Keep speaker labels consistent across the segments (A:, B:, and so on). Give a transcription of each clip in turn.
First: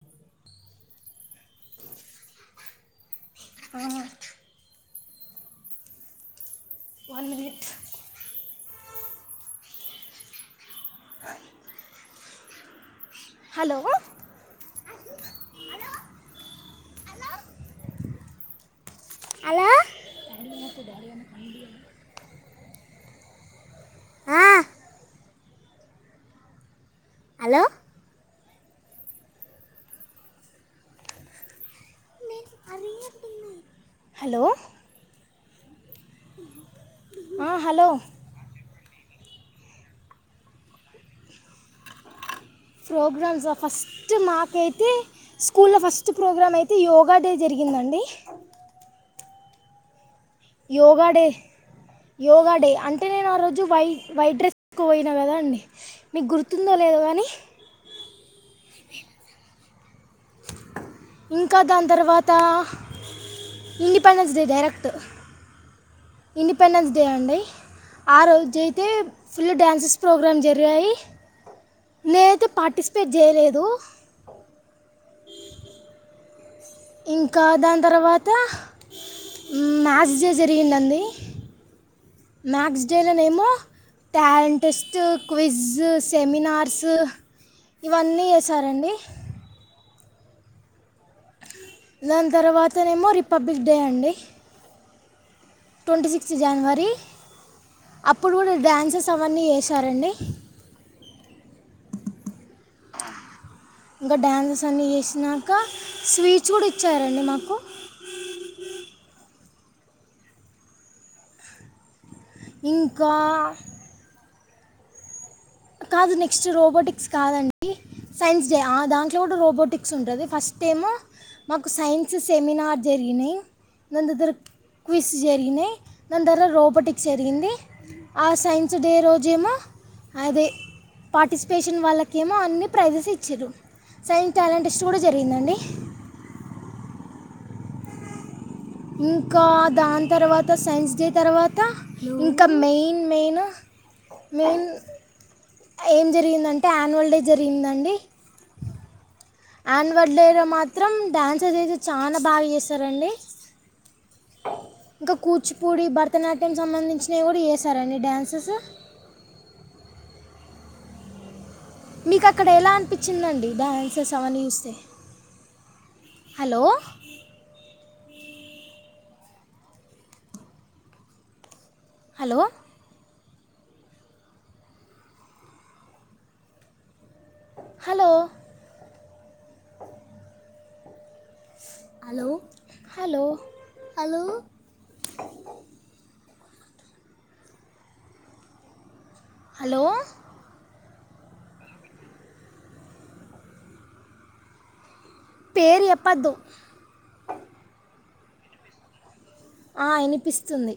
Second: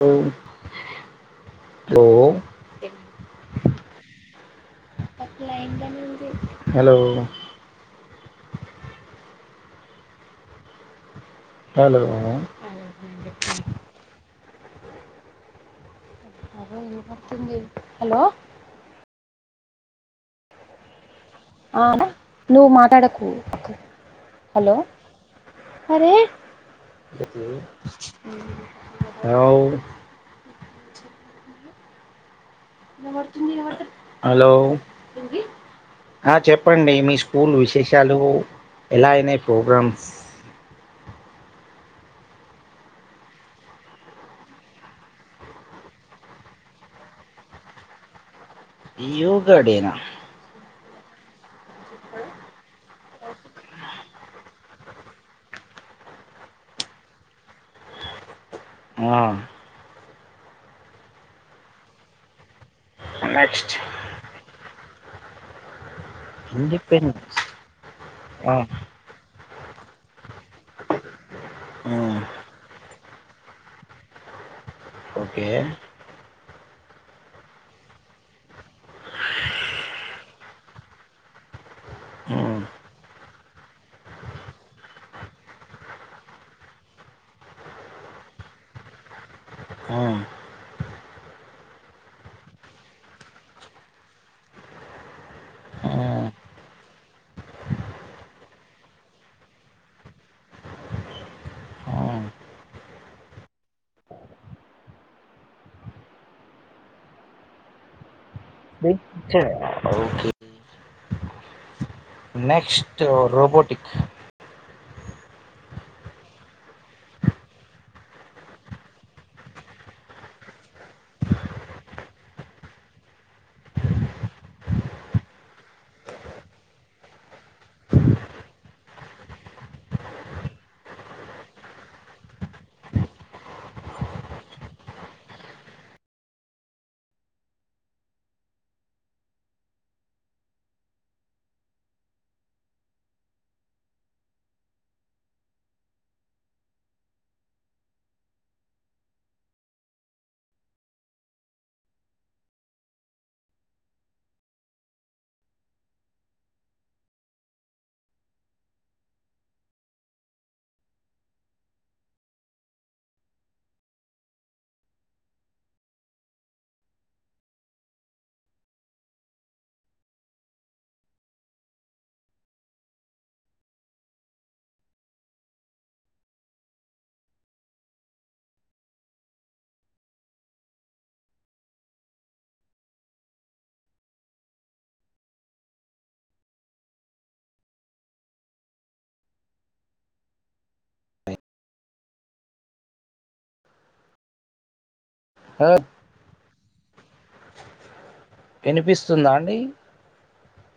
A: To ఓ అట్లా అయితే
B: one minute
A: hello
B: hello
A: hello వినపడ్తుంది హలో
B: హలో
A: ఆ నువ్వు మాట్లాడకు
B: ఆ,
A: హలో అరే ఇది
B: హలో
A: హలో ఏమే వచ్చింది ఇ వంట హలో ఆ చెప్పండి మీ
B: ఆ,
A: స్కూల్
B: హలో
A: విశేషాలు ఎలా అయినా ఈ పోగ్రామ్స్
B: ప్రోగ్రామ్స్ ఆ ఫస్ట్ మాకైతే స్కూల్లో ఫస్ట్ ప్రోగ్రామ్ అయితే యోగా డే జరిగిందండి
A: యోగా డే నా
B: యోగా డే యోగా డే అంటే నేను ఆ రోజు వై వైట్ డ్రెస్ కోయినా కదండి మీకు గుర్తుందో లేదో కానీ
A: ఆ
B: ఇంకా దాని తర్వాత
A: నెక్స్ట్
B: ఇండిపెండెన్స్ డే డైరెక్ట్ తో ఇండిపెండెన్స్ డే అండి ఆ రోజయితే ఫుల్ డ్యాన్సెస్ ప్రోగ్రామ్ జరిగాయి
A: మ్మ్
B: నేన్ అయితే పార్టీస్ పే చేయలేదు
A: ఓకే
B: ఇంకా దాని తర్వాత మ్ మాస్ జ జరిగింది అండి
A: మ్మ్
B: మక్స్ డే లోనేమో టాలెంట్ టెస్ట్ క్విజ్ సెమినార్స్ ఇవన్నీ చేశారు అండి
A: ఆ
B: దాని తర్వాతనేమో రిపబ్లిక్ డే అండి ట్వంటీ సిక్స్త్
A: మ్మ్
B: జనవరి అప్పుడు కూడా డ్యాన్సెస్ అవన్నీ చేసారండి
A: మ్మ్
B: ఇంకా డ్యాన్సెస్ అన్నీ చేసినాక స్వీట్స్ కూడా ఇచ్చారండి మాకు
A: సరే ఓకె నెక్స్ట్
B: ఇంకా
A: రోబోటిక్
B: కాదు నెక్స్ట్ రోబోటిక్స్ కాదండి సైన్స్ డే, ఆ దాంట్లో కూడా రోబోటిక్స్ ఉంటాది, ఫస్ట్ ఏమో మాకు సైన్స్ సెమినార్ జరిగినాయి, దాని తర్వాత క్విజ్ జరిగినాయి, దాని తర్వాత రోబోటిక్స్ జరిగింది, ఆ సైన్స్ డే రోజు ఏమో అదే పాటిస్ఫేషన్ వాళ్లకి ఏమో అన్ని ప్రైజెస్ ఇచిరు, సైన్స్ ట్యాలెంట్ టెస్ట్ కూడా జరిగిందండి. ఇంకా దాని తర్వాత సైన్స్ డే తర్వాత, ఇంకా మెయిన్ మెయిన్ మెయిన్ ఏం జరిగిందంటే యాన్యువల్ డే జరిగిందండి. అన్యువల్ డే లో మాత్రం డాన్సెస్ అయితే చానా బాగా చేశారు అండి, ఇంకా కూచిపూడి భరతనాట్యం సంబంధించినవి కూడా చేస్తారండి డ్యాన్సెస్ మీకు అక్కడ ఎలా అనిపించిందండి డాన్సెస్ అవి అన్ని చూస్తే hello hello hello hello hello hello hello
A: ఆ
B: పేరు చెప్పద్దు
A: వినిపిస్ స్తుందా అండి
B: స్తుంది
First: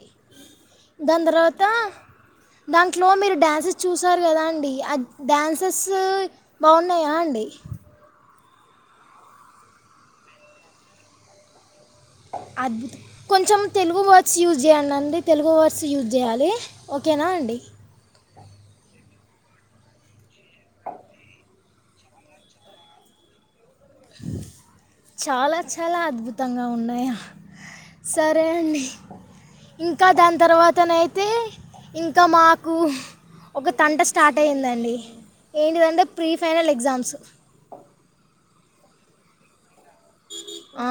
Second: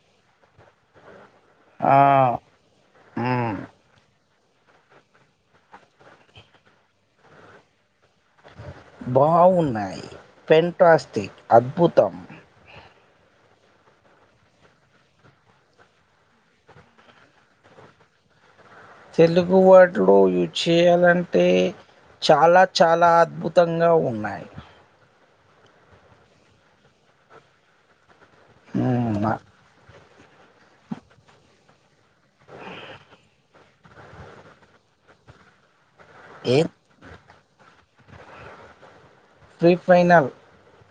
B: దాన్ తర్వాత
A: ఆ
B: దాంట్లో మీరు
A: మ్
B: డ్యాన్సెస్ చూసారు కదా అండి డ్యాన్సెస్ బాగున్నాయా అండి
A: బాగున్నాయి పెంటాస్టిక్ అద్భు
B: అద్భుత కొంచెం తెలుగు వర్డ్స్ యూజ్ చేయండి అండి, తెలుగు వర్డ్స్ యూజ్ చేయాలి ఓకేనా అండి
A: తెలుగు వాటిలో చేయాలంటే చాలా చాలా అద్భు త్తంగా ఉన్నాయి
B: చాలా చాలా అద్భుతంగా ఉన్నాయ సరే అండి
A: మ్
B: ఇం ఇంక దాని తర్వాతనైతే ఇంకా మాకు ఒక తంట స్టార్ట్ అయిందండి ఏంటిదంటే ప్రీ
A: ఏ
B: ఫైనల్ ఎగ్జామ్స్
A: ప్రీ ఫైనాల్
B: ఆ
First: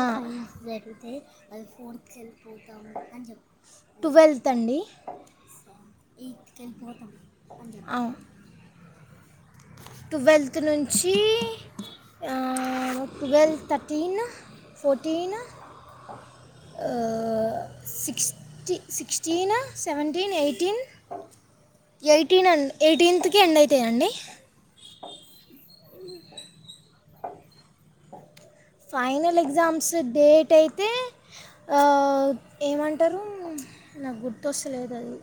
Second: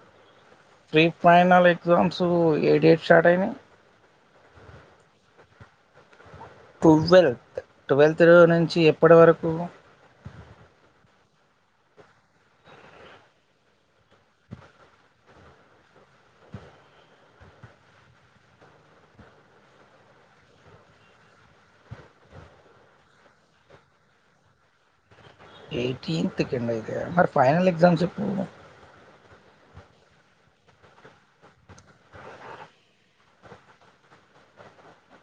B: జరిగితే అది ఫోర్త్కి
A: ఎగ్జామ్స్ ఏ
B: వెళ్ళిపోతాము
A: డేట్
B: అని
A: స్టార్ట్
B: చెప్త
A: అయినాయి
B: టువెల్త్ అండి
A: టువెల్త్ టువెల్త్ నుంచి ఎప్పటి వరకు
B: ఇక నుంచి ఆ టువెల్త్ థర్టీన్ ఫోర్టీన్ ఆ sixty sixteen seventeen eighteen eighteen and eighteenth కి ఎండ్ అవుతయి అండి
A: ఎయిటీన్త్కి ఎండ్ అయితాయా మరి ఫైనల్ ఎక్సామ్స్ ఎప్పుడు
B: ఫైన్ల ఎగ్జామ్స్ డేట్ అయితే ఆ ఏమంటరు నాకు గుర్తొస్తలేదు అది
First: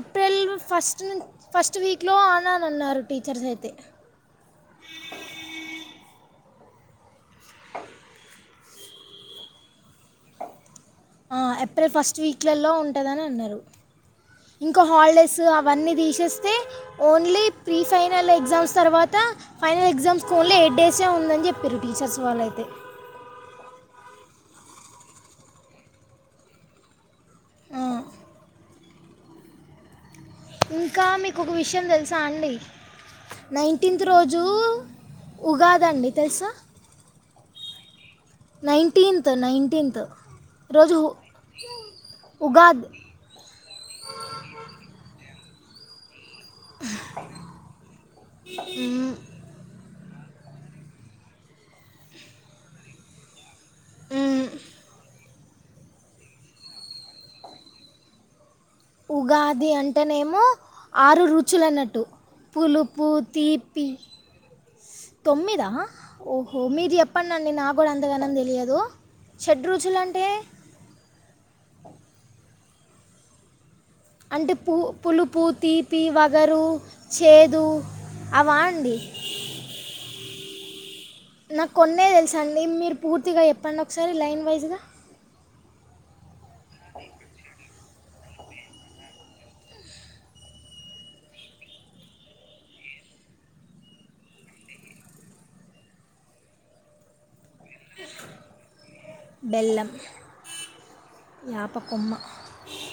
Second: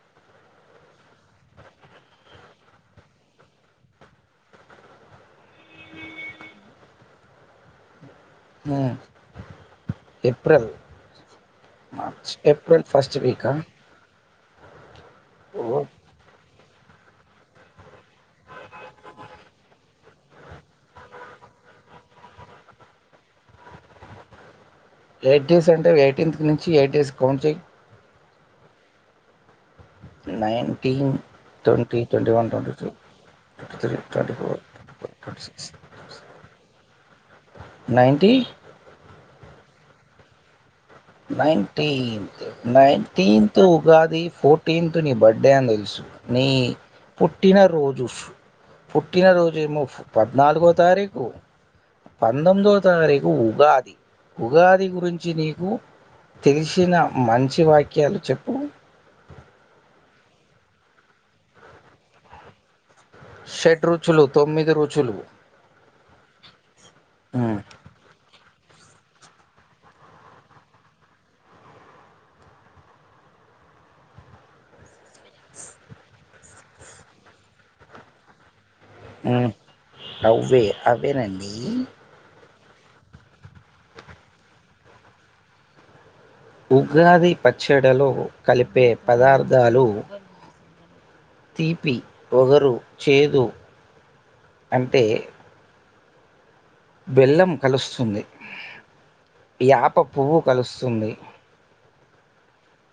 B: ఏప్రిల్ ఫస్ట్ ను ఫస్ట్ వీక్లో అని అన్నారు టీచర్స్ అయితే
A: మ్మ్
B: ఆ ఏప్రిల్ ఫస్ట్
A: మార్చ్
B: వీక్లలో
A: ఏప్రిల్ ఫస్ట్
B: ఉంటుందని
A: వీకా
B: అన్నారు ఇంకొ హాలిడేస్ అవన్నీ తీసేస్తే ఓన్లీ ప్రీ ఫైనల్ ఎగ్జామ్స్ తర్వాత ఫైనల్ ఎగ్జామ్స్కి ఓన్లీ ఎయిట్ డేసే ఉందని చెపిర్రు టీచర్స్ వాళ్ళైతే
A: ఎయిట్ డేస్ అంటే ఎయిటీన్త్ నుంచి ఎయిట్ డేస్కి కౌంట్ చెయ్యి
B: ఆ. ఇంకా
A: నైన్టీన్
B: మీకు ఒక విషయం
A: ట్వంటీ
B: తెలుసా
A: ట్వంటీ వన్
B: అండి,
A: twenty two twenty three
B: nineteenth
A: twenty
B: రోజు
A: ఫోర్ ట్వంటీ సిక్స్
B: ఉగాది అండి తెలుసా
A: ninety
B: nineteenth nineteenth
A: nineteen ninetieth Ugadi fortieth నీ బర్త్ డే డే తెలుసు నీ పుట్టినరోజు
B: మ్,
A: పుట్టినరోజేమో పద్నాలుగో తారీఖు పంతొమ్మిదో తారీఖు ఉగాది
B: మ్,
A: ఉగాది గురించి నీక్ హూ తెలిశిన మంచి వాక్యాలు చెప్పు
B: ఉగాది అంటేనేమో ఆరు రుచులు అన్నట్టు పులు
A: షేడ్ రుచులు తొమ్మిది రుచులు
B: తొమ్మిదా ఓహో మీర్ చెప్పండండి నాకు కూడా అంతగానం తెలియదు దు షేడ్ రుచులంటే అంటే పు పులుపు తీపి వగరు చేదు అవన్
A: ఆ అవ్వే అవేనండి
B: మీ మీరు పూర్తిగా చెప్పండి ఒకసారి లైన్ వైజుగా
A: ఉగాది పచ్చడలో కలిపే పదార్థాలు తీపి వగరు చేదు అంటే బెల్లం కలుస్తుంది
B: బెల్లం
A: యాప పువ్వు కలుస్తుంది
B: యాప కొమ్మ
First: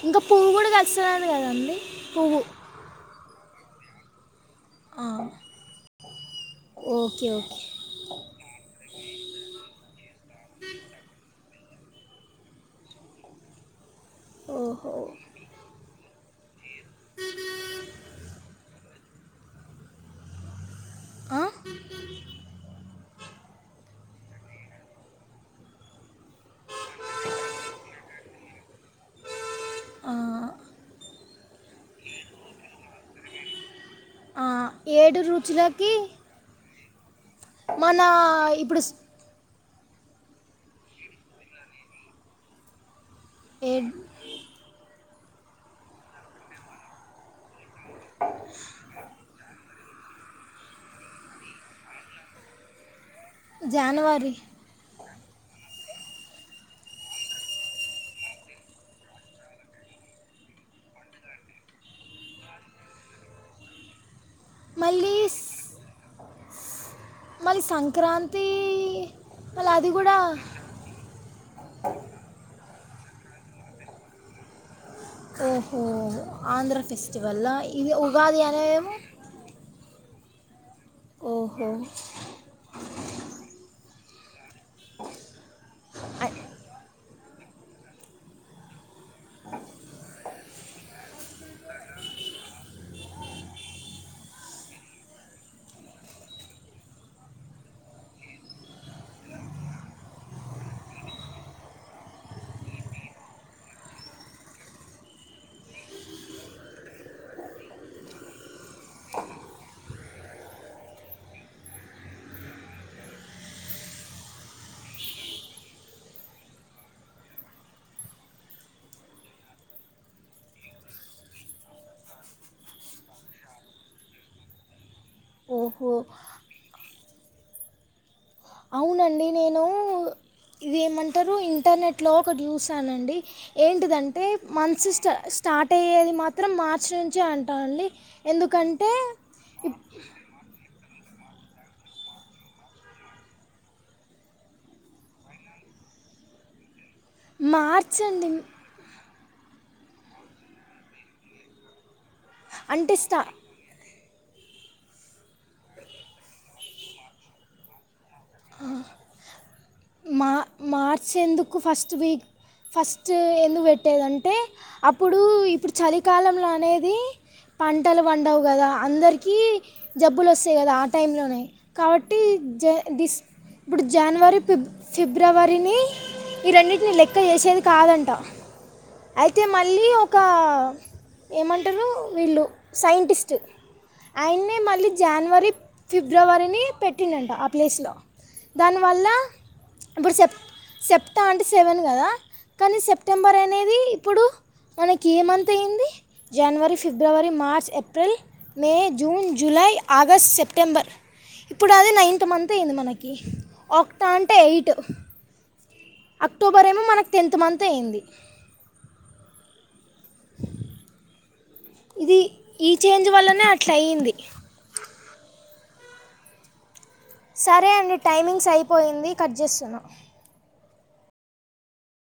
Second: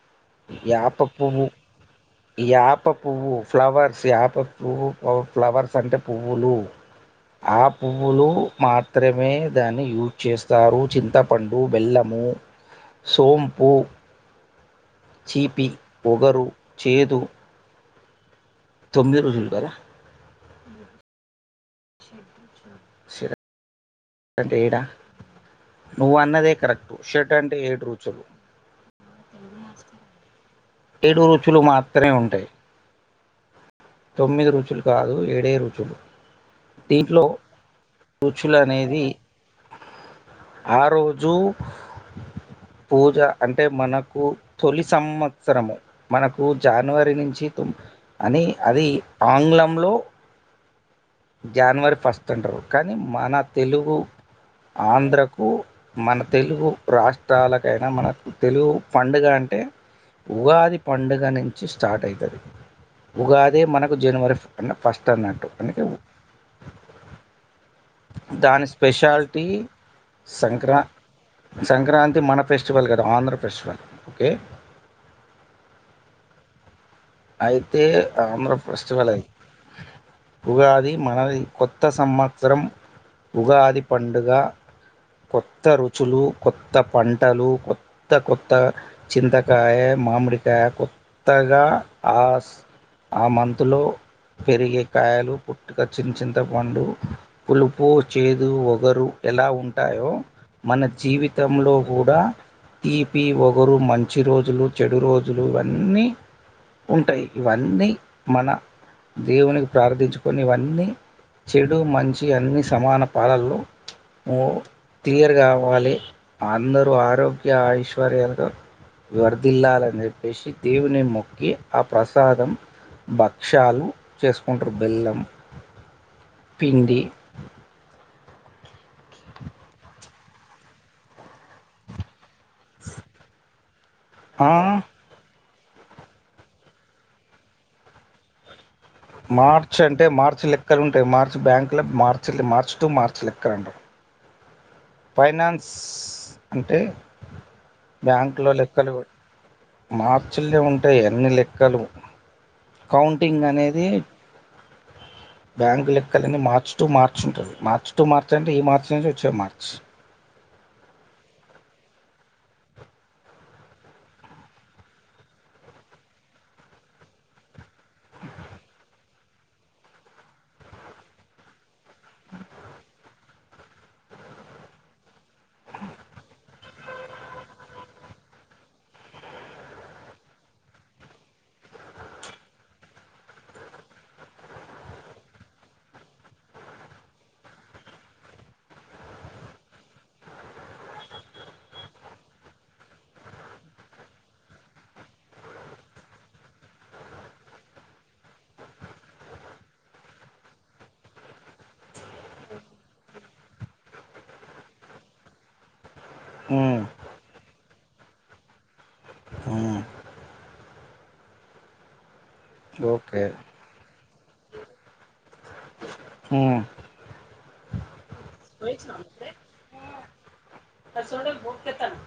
B: ఇంకా పువ్వు కూడా
A: యాప
B: కలుస్తున్నది
A: పువ్వు
B: కదండి పువ్వు
A: యాప పువ్వు ఫ్లవర్ యాప పువ్వు
B: ఆ,
A: ఫ్లవర్స్ అంటే పువ్వులు
B: ఓకే ఓకే
A: ఆ పువ్వులు మాత్రమే దాన్ని యూస్ చేస్తారు చింతప్ పండు బెల్లము సోంపు
B: ఓహ్
A: చీపి ఓగరు చేదు తొమ్మిది రుజులు గదా
B: ఆ
A: షెడ్ అంటే ఏడా నువ్వనదే కరెక్ట్ షెడ్ అంటే ఏడు రుచులు
B: ఆ
A: ఏడు రుచులు మాత్రమే ఉంటాయ్
B: ఆ,
A: తొమ్మిది రుచులు కాదు
B: ఏడు
A: ఏడే రుచులు దింట్లో
B: మనా ఇప్పుడుస్
A: ఆ రోజు పూజ అంటే
B: ఏ-
A: మనకు తొలి సమ్మత్ అవసరము మనకు జనవరినించి అని అది ఆంగ్లంలో జానవరి ఫస్ట్ అంటరు కానీ మన తెలుగు
B: జనవరి
A: ఆంధ్రప్ కు మన తెలుగు రాష్ట్రాలకైనా మనకు తెలుగు పండుగ అంటే ఉగాది పండుగనించి స్టార్ట్ అయితది ఉగాదే మనకు జనవరి నిన్న ఫస్ట్
B: మళ్ళీ
A: అన్నట్టు
B: స్-
A: అందుకే పో
B: మళ్ళీ సంక్రాంతి
A: దాని స్పెషాల్టీ
B: మళ్ళీ అది కూడా
A: సంక్రా సంక్రాంతి మన ఫెస్ స్టివల్ కదా ఆంధ్ర ఫెస్టివల్ ఓకే
B: ఓహో ఆంధ్ర ఫెస్టివల్ల
A: అయితే
B: ఇది ఉగాది
A: ఆంధ్ర
B: అనేవి
A: ఫెస్టివల్ అది ఉగాది మనది కొత్త సమ్మత్సరం ఉగాది పండుగ కొత్త రుచులు
B: అ-
A: కొత్త పంటలు కొత్త కొత్త చింతకాయ మామిడికాయ కొత్తగా ఆస్ ఆ మంతులో పెరిగే కాయలు పుట్టుక చిన్ చింతపండు పులుపు చేదు వగరు ఎలా ఉం టాయో మన జీవితంలో కూడా తీపి ఒగరు మంచి రోజులు చెడు రోజులు అన్నీ ఉంటయ్ ఇవన్నీ మన దేవునికి ప్రార్థిచుకొనివన్నీ చెడు మంచి అన్ని సమాన పాలళ్ళో ఓ క్లియర్గావాలి అందరూ ఆరోగ్య ఐశ్వర్యాలు వర్ధిల్లాలనిచెప్పేసి దేవుని మొక్కి ఆ ప్రసాదం భక్ష్యాలు చేసుకుంటరు బెల్లం
B: ఓహో
A: పిండి
B: అవునండి నేను ఇది ఏమంటారు ఇంటర్నెట్లో ఒకటి చూసానండి ఏంటిదంటే
A: ఆ
B: మన్సిస్టస్ స్టార్ట్ అయ్యేది మాత్రం మార్చి నుంచే అంట అండి ఎందుకంటే
A: మార్చ్ అంటే మార్చి లెక్కలుంటాయి మార్చి బ్యాంకుల మార్చి మార్చి టు మార్చి లెక్కండి ఫైనాన్స్ అంటే
B: మార్చ్ అండి
A: బ్యాంకులో లెక్కలు మార్చుల్లే ఉంటాయ్ అన్ని లెక్కలు
B: అంటే స్టా
A: కౌంటింగ్ అనేది బ్యాంకు లెక్కలన్ని మార్చచ్ టూ మార్చ్ ఉంటాయ్ మార్చ్ టు మార్చ్ అంటే ఈ మార్చ్ నుంచి వచ్చే మార్
B: మా మార్చ్ ఎందుకు ఫస్ట్ వీక్ ఫస్ట్ ఎందుకు పెట్టేదంటే అప్పుడు ఇప్పుడు చలికాలంలో అనేది పంటలు పండవు కదా అందరి కీ జబ్బులొస్తాయి కదా ఆ టైంలోనే కాబట్టి జ డిస్ ఇప్పుడు జాన్వరి ఫిబ్ ఫిబ్ బ్రవరిని ఈ రెండిటిని లెక్క చేసేది కాదంట అయితే మళ్ళీ ఒక ఏమంటరు వీళ్ళు సైంటిస్ట్ ఆయన్నే మళ్ళీ జనవరి ఫిబ్రవరిని పెట్టిండంట ఆ ప్లేస్లో దానివల్ల ఇప్పుడు సెప్ సెప్టా అంటే సెవెన్ కదా కానీ సెప్టెంబర్ అనేది ఇప్పుడు మనకేమంత్ అయింది జనవరి ఫిబ్రవరి March April May June July August September ఇప్పుడు అది నైన్త్ మంత్ అయింది మనకి [unintelligible] టె ఎయిట్ అక్టోబరేమో
A: ఉమ్,
B: మనక్ టెన్త్ మం తయ్యింది
A: ఉమ్.
B: ఇది ఈ చేంజ్
A: ఓకే
B: వల్లనే అట్ల అయ్యింది
A: ఉ
B: సరే అండి టైమింగ్స్ అయిపోయింది కట్ చేస్తున్నా